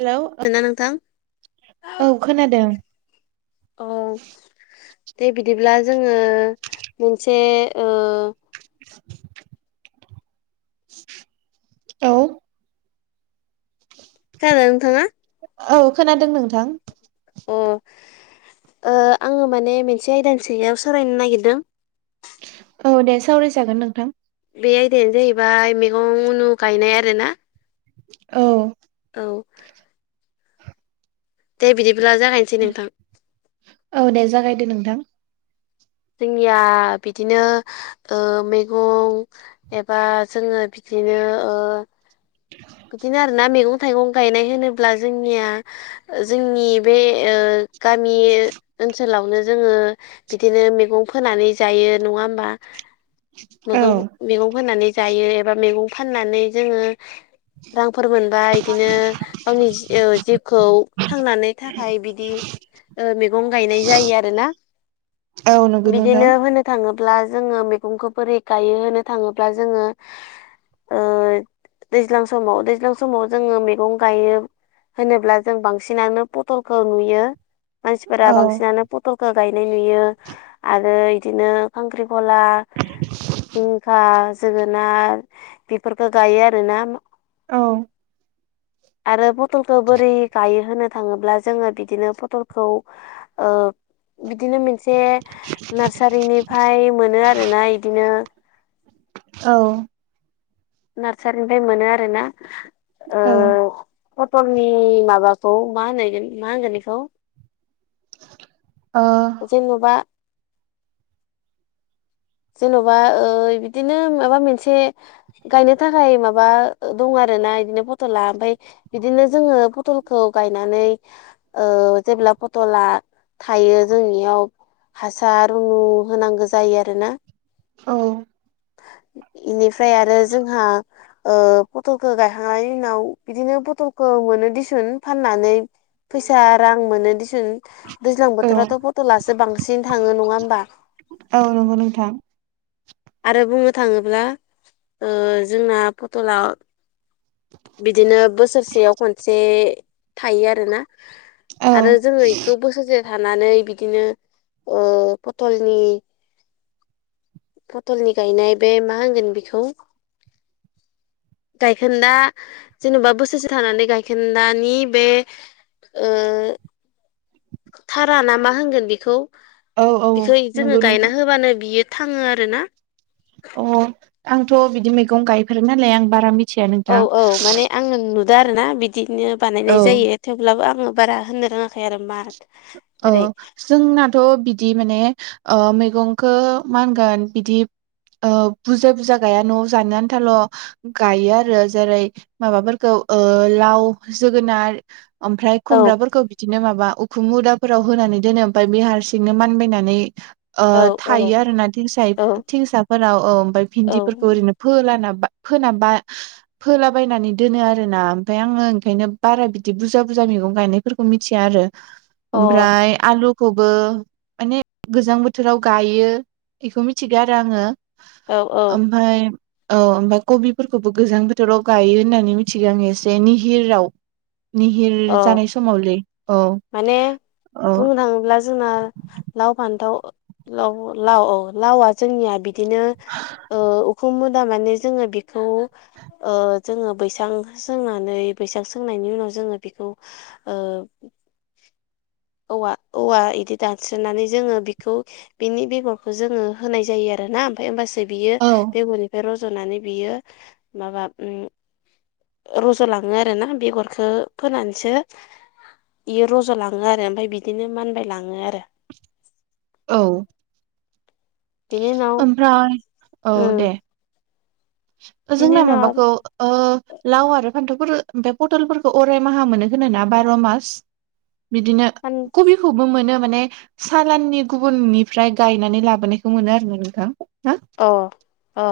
hello खोनादोंना नोंथां औ खोनादों औ दे बिदिब्ला जोङो मोनसे ओ [unintelligible] औ जागोन नोंथाङा औ खोनादों नोंथां अ आङो माने मोनसे आयदानि साङायाव सावरायनो नागिरदों औ दे सावरायजागोन नोंथां बे आयदायानो जाहैबाय मैगं उनु गायनाय आरो ना औ औ दे बिदिब्ला जागायनोसै नोंथां औ दे जागायदो नोंथां जोंनिया बिदिनो मैगं एबा जोङो बिदिनो बिदिनो आरो ना मेगं थाइगं गायनाय होनोब्ला जोंनिया जोंनि बे ओ गामि ओन सोलावनो जोङो बिदिनो मैगं फोनानै जायो नङा होमबा औ मैगं मैगं फोननानै जायो एबा मैगं फाननानै जोङो रांफोर मोनबा बिदिनो गावनि जिउखौ थांनानै थाखाय बिदि मैगं गायनाय जायो आरो ना औ नुगोन नोंथां थाङोब्ला जोङो मैगंखौ बोरै गायो होनो थाङोब्ला जोङो दैज्लां समाव दैज्लां समाव जोङो मैगं गायो होनोब्ला जों बांसिनानो पथलखौ नुयो मानसिफोरा औ बांसिनानो पटलखौ गायनाय नुयो आरो इदिनो खांख्रिखला जिंखा जोगोनार बेफोरखौ गायो आरोना औ आरो पटलखौ बोरै गायो होनो थाङोब्ला जोङो बिदिनो फटलखौ औ बिदिनो मोन से नार्सारिनिफ्राय मोनो आरोना इदिनो औ नार्सारिनिफ्राय मोनो आरो ना औ फटलनि माबाखौ मा होननाय मा होनगोन बेखौ ओ जेन'बा जेन'बा बिदिनो माबा मोनसे गायनो थाखाय माबा दं आरो ना बिदिनो फटला ओमफाय बिदिनो जोङो पथलखौ गायनानै जेब्ला फटला थायो जोंनियाव हासार उनु होनांगौ जायो आरोना औ इनिफ्राय आरो जोंहा पटलखौ गायखांनायनि उनाव बिदिनो पथलखौ मोनो दिसुन फाननानै फैसा रां मोनो दिसुन दैज्लां बोथोरावथ' फट'लासो बांसिन थाङो नङा होमबा औ नंगौ नोंथां आरो बुंनो थाङोब्ला जोंना पटलाव ् [inaudible] बिदिनो बोसोरसेयाव खनसे थायो आरोना औ आरो जोङो बेखौ बोसोरसे थानानै बिदिनो पथलनि पटलनि गायनाय बे मा होनगोन बेखौ गायखोनदा जेनेबा बोसोरसे थानानै गायखोनदानि बे थारा ना मा होनगोन बेखौ औ बिखौ नंगौ जोङो नोंथां गायना होबानो बियो थाङो आरो ना अ आंथ' बिदि मैगं गायफेरै नालाय आं बारा मिथि औ औ माने आङो नुदो आरो ना बिदिनो औ बानायनाय जायो थेवब्लाबो आङो बारा होननो रोङाखै आरो मा अ बोरै जोंनाथ' बिदि माने मैगंखौ माहोनगोन बिदि बुरजा बुरजा गाया न'आव जानो आन्थाल' गायो आरो जेरै माबाफोरखौ लाव जोगोनार ओमफ्राय औ खुमब्राफोरखौ बिदिनो माबा उखुम उदाब फोराव होनानै दोनो ओमफ्राय बे हारसिंनो मानबायनानै औ औ थायो आरो थिं औ थिंसाफोराव ओमफ्राय भिन्दिफोरखौ ओरैनो फालाना फोनाबा फोलाबायनानै दोनो आरो ना ओमफ्राय आङो ओंखायनो बारा बिदि बुरजा बुरजा मैगं गायनाय फोरखौ मिथिया आरो अ ओमफ्राय आलुखौबो माने गोजां बोथोराव गायो बेखौ मिथिगौ आरो आङो औ औ ओमफ्राय औ ओमफ्राय कबिफोरखौबो गोजां बोथोराव गायो होननानै मिथिगौ आङ एसे निहिराव निहिर अ जानाय समावलै औ माने औ बुंनो थाङोब्ला जोना लाव फान्थाव लाव लाव औ लाव आ जोंनिया बिदिनो उखु मुदा माने जोङो बेखौ जोङो बैसां सोंनानै बैसां सोंनायनि उनाव जोङो बेखौ औ औवा औवा बिदि दानस्रोननानै जोङो बेखौ बेनि बेगरखौ जोङो होनाय जायो आरो ना ओमफ्राय होमबासो बियो औ बेगरनिफ्रायल' फज'नानै बियो माबा रज'लाङो आरोना बेगरखौ फोनानैसो बियो रज'लाङो आरो ओमफ्राय बिदिनो मानबाय लाङो आरो औ बेनि उनाव ओमफ्राय औ उम दे बिनि जोंना उनाव आरो माबाखौ लाव आरो फान्थावफोर ओमफ्राय पटलफोरखौ अराय माहा मोनो होनो ना बार' मास बिदिनो [inaudible] कबिखौबो मोनो माने सालाननि गुबुननिफ्राय गायनानै लाबोनायखौ मोनो आरोना नोंथां ना अ अ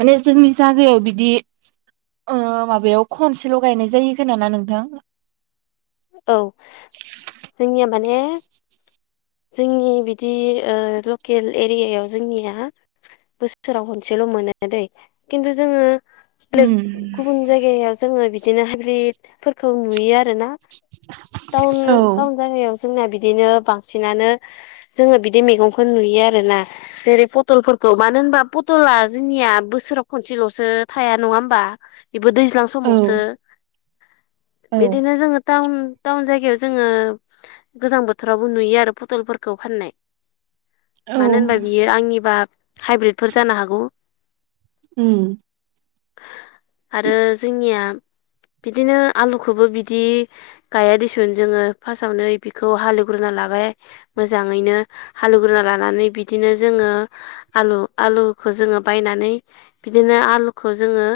माने जोंनि जागायाव बिदि माबायाव खनसेल' गायनाय जायो खोनाना नोंथां औ जोंनिया माने जोंनि बिदि लकेल एरियायाव जोंनिया बोसोराव खनसेल' मोनो दै खिन्थु जोङो [unintelligible] उम गुबुन जायगायाव जोङो बिदिनो हाद्रिफोरखौ नुयो आरो ना टाउन औ टाउन जायगायाव जोंना बिदिनो बांसिनानो जोङो बिदि मैगंखौ नुयो आरो ना जेरै पटलफोरखौ मानो होनबा पटला जोंनिया बोसोराव खनसेल'सो थाया नङा होमबा बेबो दैज्लां औ समावसो औ बिदिनो जोङो टाउन टाउन जायगायाव जोङो गोजां बोथोरावबो नुयो आरो फटलफोरखौ फाननाय औ मानो होनबा बियो आंनिबा हाइब्रिदफोर जानो हागौ [unintelligible] आरो जोंनिया बिदिनो आलुखौबो बिदि गाया दिसुन जोङो फासावनो बिखौ हालेवग्रोना लाबाय मोजाङैनो हालौग्रोना लानानै बिदिनो जोङो आलु आलुखौ जोङो बायनानै बिदिनो आलुखौ जोङो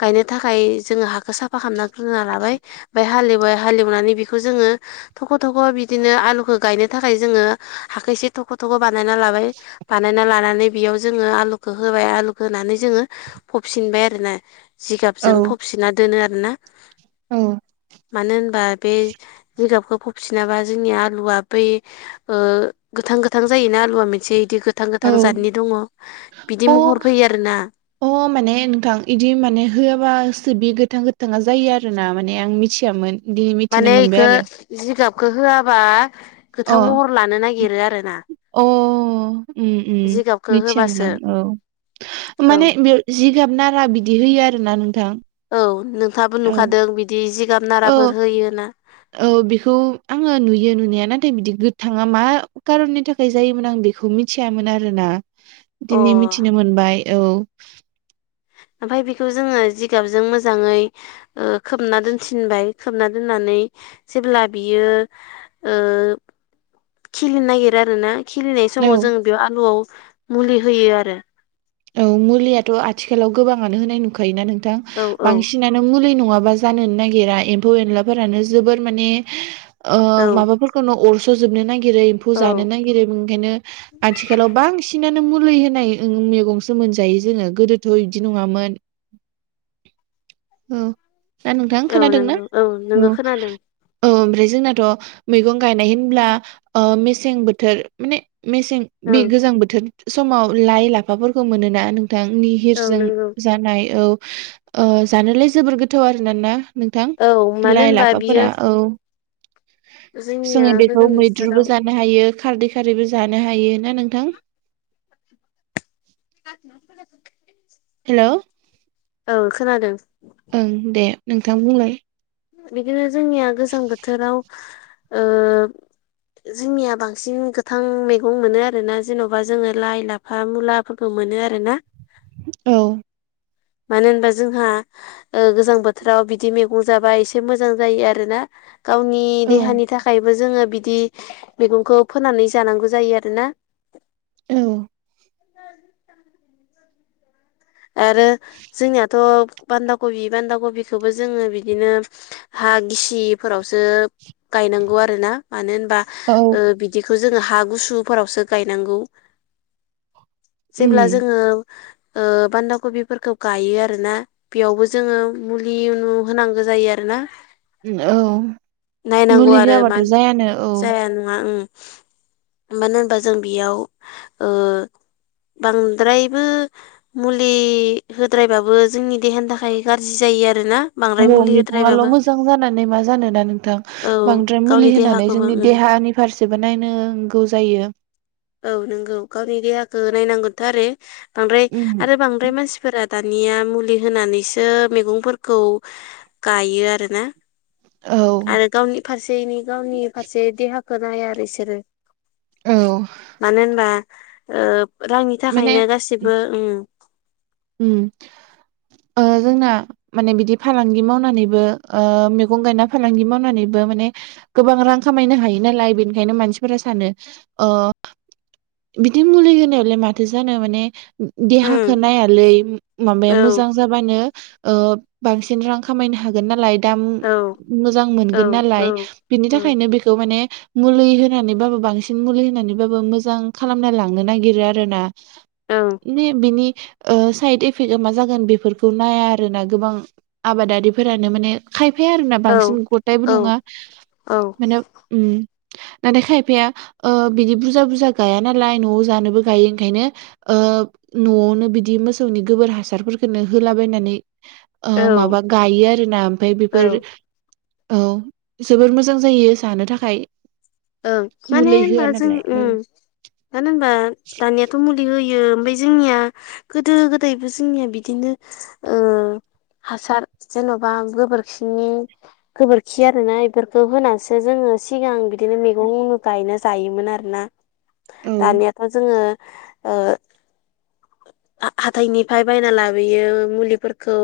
गायनो थाखाय जोङो हाखौ साफा खालामना ग्रोना लाबाय ओमफाय हालेवबाय हालेवनानै बेखौ जोङो थख' थख' बिदिनो आलुखो गायनो थाखाय जोङो हाखो इसे थख' थख' बानायना लाबाय बानायना लानानै बेयाव जोङो आलुखौ होबाय आलुखौ होनानै जोङो फबसिनबाय आरो ना जिगाबजों औ फबसिनना दोनो आरोना मानो होन बा बे जिगाबखौ फबसिनाबा जोंनि आलुवा बै गोथां गोथां जायोना आलुवा मोनसे इदि गोथां गोथां जादनि दङ बिदि औ अ महर फैयो आरोना अ माने नोंथां इदि माने होआबासो बि गोथां गोथाङा जायो आरो ना माने आं मिथियामोन दिनै मिथिनो माने मोनबाय इखौ आरो जिगाबखो होआबा अ गोथां महर लानो नागिरो आरो ना अ जिगाबखौ मिथियामोन होबासो आं औ औ माने बेव जिगाब नारा बिदि होयो आरोना नोंथां औ नोंथाङाबो औ नुखादों बिदि जिगाब औ नाराफोर होयो होनना औ बेखौ आङो नुयो नुनाया नाथाय बिदि गोथाङा मा कारननि था खाय जायोमोन आं बेखौ मिथियामोन आरो ना अ दिनै मिथिनो मोनबाय औ ओमफाय बेखौ जोङो जिगाबजों मोजाङै खोबना दोनसिनबाय खोबना दोननानै जेब्ला बियो खिलिनो नागिरो आरो ना खिलिनाय औ समाव जों बेयाव आलुवाव मुलि होयो आरो औ मुलियाथ' आथिखालाव गोबाङानो होनाय नुखायोना नोंथां औ औ बांसिन नानो मुलि नङाबा जोनो नागिरा एम्फौ एनलाफोरानो जोबोर माने औ माबाफोर खौनो अरस' जोबनो नागिरो एम्फौ औ जानो नागिरो बिनिखायनो आथिखालाव बांसिन नानो मुलि होनाय मैगं सो मोनजायो जोङो गोदोथ' इदि नङामोन औ दा नोंथां औ खोनादोंना नंगौ नंगौ औ खोनादों औ ओमफ्राय जोंनाथ' मैगं गायनाय होनब्ला मेसें बोथोर माने मेसें औ बे गोजां बोथोर समाव लाइ लाफाफोरखौ मोनोना नोंथांनि औ हिरजों नंगौ जानाय औ जानोलाय जोबोर गोथाव आरो ना नोंथां औ मानो लाइ होनबा बियो लाफाफोरा औ जोंनिया जोङो बेखौ गोजां मैद्रुबो बोथोराव जानो हायो खारदै खारैबो जानो हायो ना नोंथां हा [unintelligible] हेलौ औ खोनादों ओं दे नोंथां बुंलाय बिदिनो जोंनिया गोजां बोथोराव ओ [inaudible] जोंनिया बांसिन गोथां मैगं मोनो आरोना जेन'बा जोङो लाइ लाफ लाफा मुलाफोरखौ मोनो आरो ना औ मानो होनबा जोंहा गोजां बोथोराव बिदि मैगं जाबा एसे मोजां जायो आरो ना गावनि औ देहानि थाखायबो जोङो बिदि मैगंखौ फोनानै जानांगौ जायो आरोना औ हो [inaudible] आरो जोंनियाथ' बान्दा कबि बान्दा कबिखौबो जोङो बिदिनो हा गिसिफोरावसो गायनांगौ आरो ना मानो होनबा औ बि बिखौ जोङो हा गुसुफोरावसो गायनांगौ जेब्ला उम जोङो बान्दा कबिफोरखौ गायो आरोना बेयावबो जोङो मुलि उनु होनांगौ जायो आरो ना औ नायनांगौ मुलि आरो होआबाथ' मानो जायानो औ जाया नङा मानो होनबा जों बेयाव ओ बांद्रायबो मुलि होद्रायबाबो जोंनि देहानि थाखाय गाज्रि जायो आरो ना औ मैगंल' मोजां जानानै मा जानोना नोंथां औ बांद्राय मुलि गावनि होनानै देहाखौबो जोंनि ओं देहानि फारसेबो नायनांगौ जायो औ नंगौ गावनि देहाखौ नायनांगोनथ' आरो बांद्राय उम आरो बांद्राय मानसि फोर दानिया मुलि होनानैसो मैगंफोरखौ गायो आरोना औ आरो गावनि फारसेनि गावनि फारसे देहाखौ नाया आरो बिसोरो औ मानो होनबा रांनि माने थाखायनो गासिबो उम जोंना माने बिदि फालांगि मावनानैबो ओ मैगं गायना फालांगि मावनानैबो माने गोबां रां खामायनो हायो नालाय बेनिखायनो मानसिफोरा सानो ओ बिदि मुलि होनायावलाय माथो जानो माने उम देहाखौ नाया ओरै औ मोजां जाबा ओ‌ बांसिन रां खामायनो हायो नालाय दाम औ मोजां औ मोनगोन औ नालाय बिनि औ थाखायनो बेखौ माने मुलि होनानैबाबो बांसिन मुलि होनानैबाबो मोजां खालामना लांनो नागिरो आरो ना ओं बि बिनि साइड इफेक्टआ मा जागोन बेफोरखौ नाया आरोना गोबां आबादारिफोरानो माने खायफाया आरोोना औ बांसिन गथायबो औ नङा औ माने नाथाय खायफाया बिदि बुरजा बुरजा गाया नालाय न'आव जानोबो गायो ओंखायनो न'आवनो बिदि मोसौनि गोबोर हासारफोरखौनो होलाबायनानै औ माबा गायो आरो ना ओमफ्राय औ बेफोर औ जोबोर मोजां जायो जानो थाखाय ओं माने मुलि होनबा होआ जों नालाय ओ औ मानो होनबा दानियाथ' मुलि होयो ओमफ्राय जोंनिया गोदो गोदायबो जोंनिया बिदिनो हासार जेन'बा गोबोरखिनि गोबोरखि आरोोना बेफोरखौ होनासो जोङो सिगां बिदिनो मैगं गायना जायोमोन आरोना औ दानियाथ' जोङो ओ हाथथायनिफ्राय बायना लाबोयो मुलिफोरखौ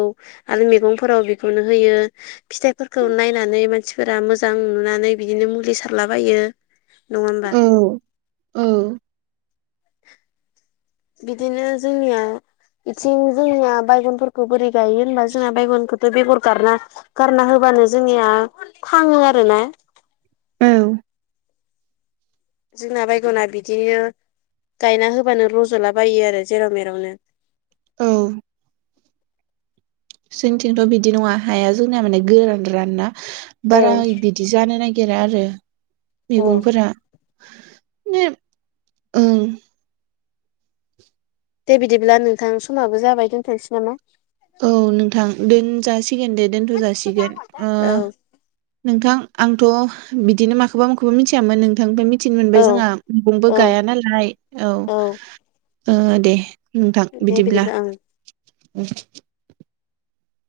आरो मैगंफोराव बेखौनो होयो फिथाइफोरखौ नायनानै मानसिफोरा मोजां नुनानै बिदिनो मुलि सारलाबायो नङा होमबा औ बिदिनो जोंनियाव बेथिं जोंया बायगनफोरखौ बोरै गायो होनबा जोंहा बायगनखौथ' बेगर गारा गारना होबानो जोंनिया थाङो आरो ना औ जोंना बायगना बिदिनो गायना होबानो रज'लाबायो आरो जेराव मेरावनो औ जोंनिथिंथ' बिदि नङा हाया जोंनाया माने गोरानरान ना औ बारा बिदि जानो नागिरा नागिरा आरो औ मैगंफोरा बिनो ओं दे बिदिब्ला नोंथां समाबो जाबाय दोनथोंनोसै नामा औ नोंथां दोनजासिगोन दे दोनथ' जासिगोन औ नोंथां आंथ' बिदिनो माखौबा माखौबा मिथियामोन नोंथांनिफ्राय मिथि थिनो मोनबाय औ जोंहा मैगंबो औ गाया नालाय औ दे नोंथां दे बिदिब्ला ओं